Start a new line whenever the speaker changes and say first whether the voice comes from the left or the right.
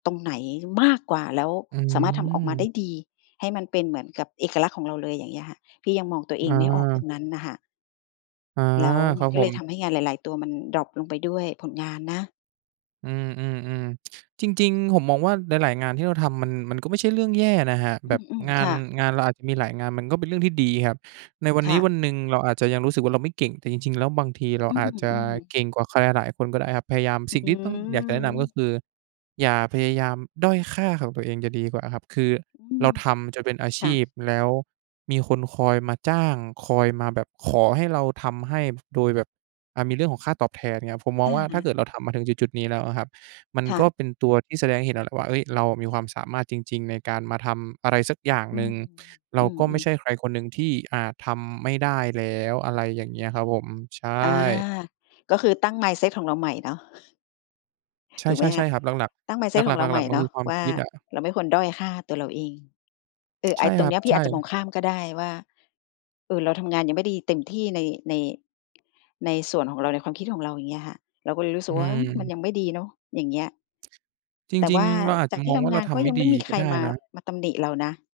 left: ตรงไหนมากกว่า แล้ว
right: อื
left: สามารถทำออกมาได
right: ม
left: ้ดี ให้มันเป็นเหมือนกับเอกลักษณ์ของเราเลย อย่างเงี้ยค่ะ พี่ยังมองตัวเอ
right: อ
left: งไม่ออกตร
right: า
left: งนั้นน่ะค่ะ
right: อ๋อ
left: แล้วม
right: ค
left: ั
right: รั
left: น
right: บ
left: ก็
right: ผ
left: เลยท
right: ม
left: ำให้งานหลาย ๆ ตัวมันดร็อปลงไปด้วย ผลงานนะ
right: อืม ๆ ๆ จริง ๆ ผมมองว่า หลาย ๆ งานที่เราทำ มัน มันก็ไม่ใช่เรื่องแย่นะครับ
left: อ
right: แบบ
left: ืม
right: งา
left: ๆ ค
right: น
left: ่ะ
right: งานเราอาจจะมีหลายงาน มันก็เป็นเรื่องที่ดีครับ ในวัน
left: ค
right: นี
left: ่
right: ้
left: ะ
right: วันหนึ่งเราอาจจะยังรู้สึกว่าเราไม่เก่ง แต่จริง ๆ แล้วบางทีเรา
left: อื
right: อาจจะ
left: อ ๆ
right: เก่งกว่าใครหลายคนก็ได้ครับ พยายาม
left: อ
right: สิ่ง
left: ื
right: ที่ต้อง อยากจะแนะนำก็
left: ม
right: คืออย่าพยายามด้อยค่าของตัวเองจะดีกว่าครับ คือ
left: อื
right: เรา
left: ม
right: ทำจนเป็นอาช
left: ค่ะ
right: ีพ แล้วมีคนคอยมาจ้าง คอยมาแบบขอให้เราทำให้ โดยแบบ อ่า มีเรื่องของค่าตอบแทนเนี่ยครับ ผมมอ
left: อ
right: ง
left: ะ
right: ว่า
left: ฮ
right: ถ้าเกิ
left: ะ
right: ดเราทำมาถึงจุด ๆ นี้แล้วอะครับ มัน
left: ค่
right: ก็
left: ะ
right: เป็นตัวที่แสดงให้เห็นแล้วแหละว่า "เฮ้ย เรามีความสามารถจริง ๆ ในการมาทำอะไรสักอย่าง
left: อื
right: หนึ
left: ม
right: ่ง เร
left: อ
right: า
left: ื
right: ก็ไม่
left: ม
right: ใช
left: ๆ
right: ่ใครคนหนึ่งที่อาจทำไม่ได้แล้ว" อะไรอย่างเงี้ยครับผม ใช
left: อา
right: ่
left: ก็คือตั้ง mindset ของเราใหม่เนาะ
right: ใช
left: ถ
right: ่
left: ูก ไหม
right: ๆ ใ
left: ค
right: ช่
left: ะ?
right: ครับ หลัก
left: ตั้ง
right: ๆ ห
left: mindset
right: ล
left: ข
right: ั
left: อ
right: ก ๆ
left: ง
right: ห
left: เราใ
right: ล
left: หม
right: ัก
left: ่
right: ๆ มัน
left: เน
right: ค
left: า
right: ือ
left: ะ
right: ความ
left: ว่
right: ค
left: า
right: ิดอะ
left: เราไม่ควรด้อยค่าตัวเราเอง เออ ไ
right: ใ
left: อ
right: ช
left: ้
right: ่
left: ต
right: ค
left: ร
right: ร
left: ง
right: ั
left: เน
right: บ
left: ี้ยพี
right: ใ
left: ่
right: ช
left: อาจจะมอ
right: ่
left: งข้ามก็ได้ว่า "เออ เราทำงานยังไม่ดีเต็ม ที่ใน ใน ในส่วนของเรา ในความคิดของเรา" อย่างเงี้ยค่ะ เราก็เลยรู้ส
right: อ
left: ึกว่า อืม! มัน
right: ืม
left: ยังไม่ดีเนาะ อย่างเงี้ย
right: จ
left: แต่
right: ร
left: ว
right: ิง
left: ่า
right: ๆ เราอาจ
left: จ
right: จ
left: า
right: ะ
left: กที
right: ม
left: ่
right: อง
left: ท
right: ว่า
left: ำ
right: เ
left: ง
right: รา
left: าน
right: ท
left: ก็
right: ำไม
left: ย
right: ่
left: ังไ
right: ด
left: ม
right: ี
left: ่มีใ
right: ก
left: ค
right: ็
left: ร
right: ได้
left: มา
right: นะ
left: มาตำหนิเรานะ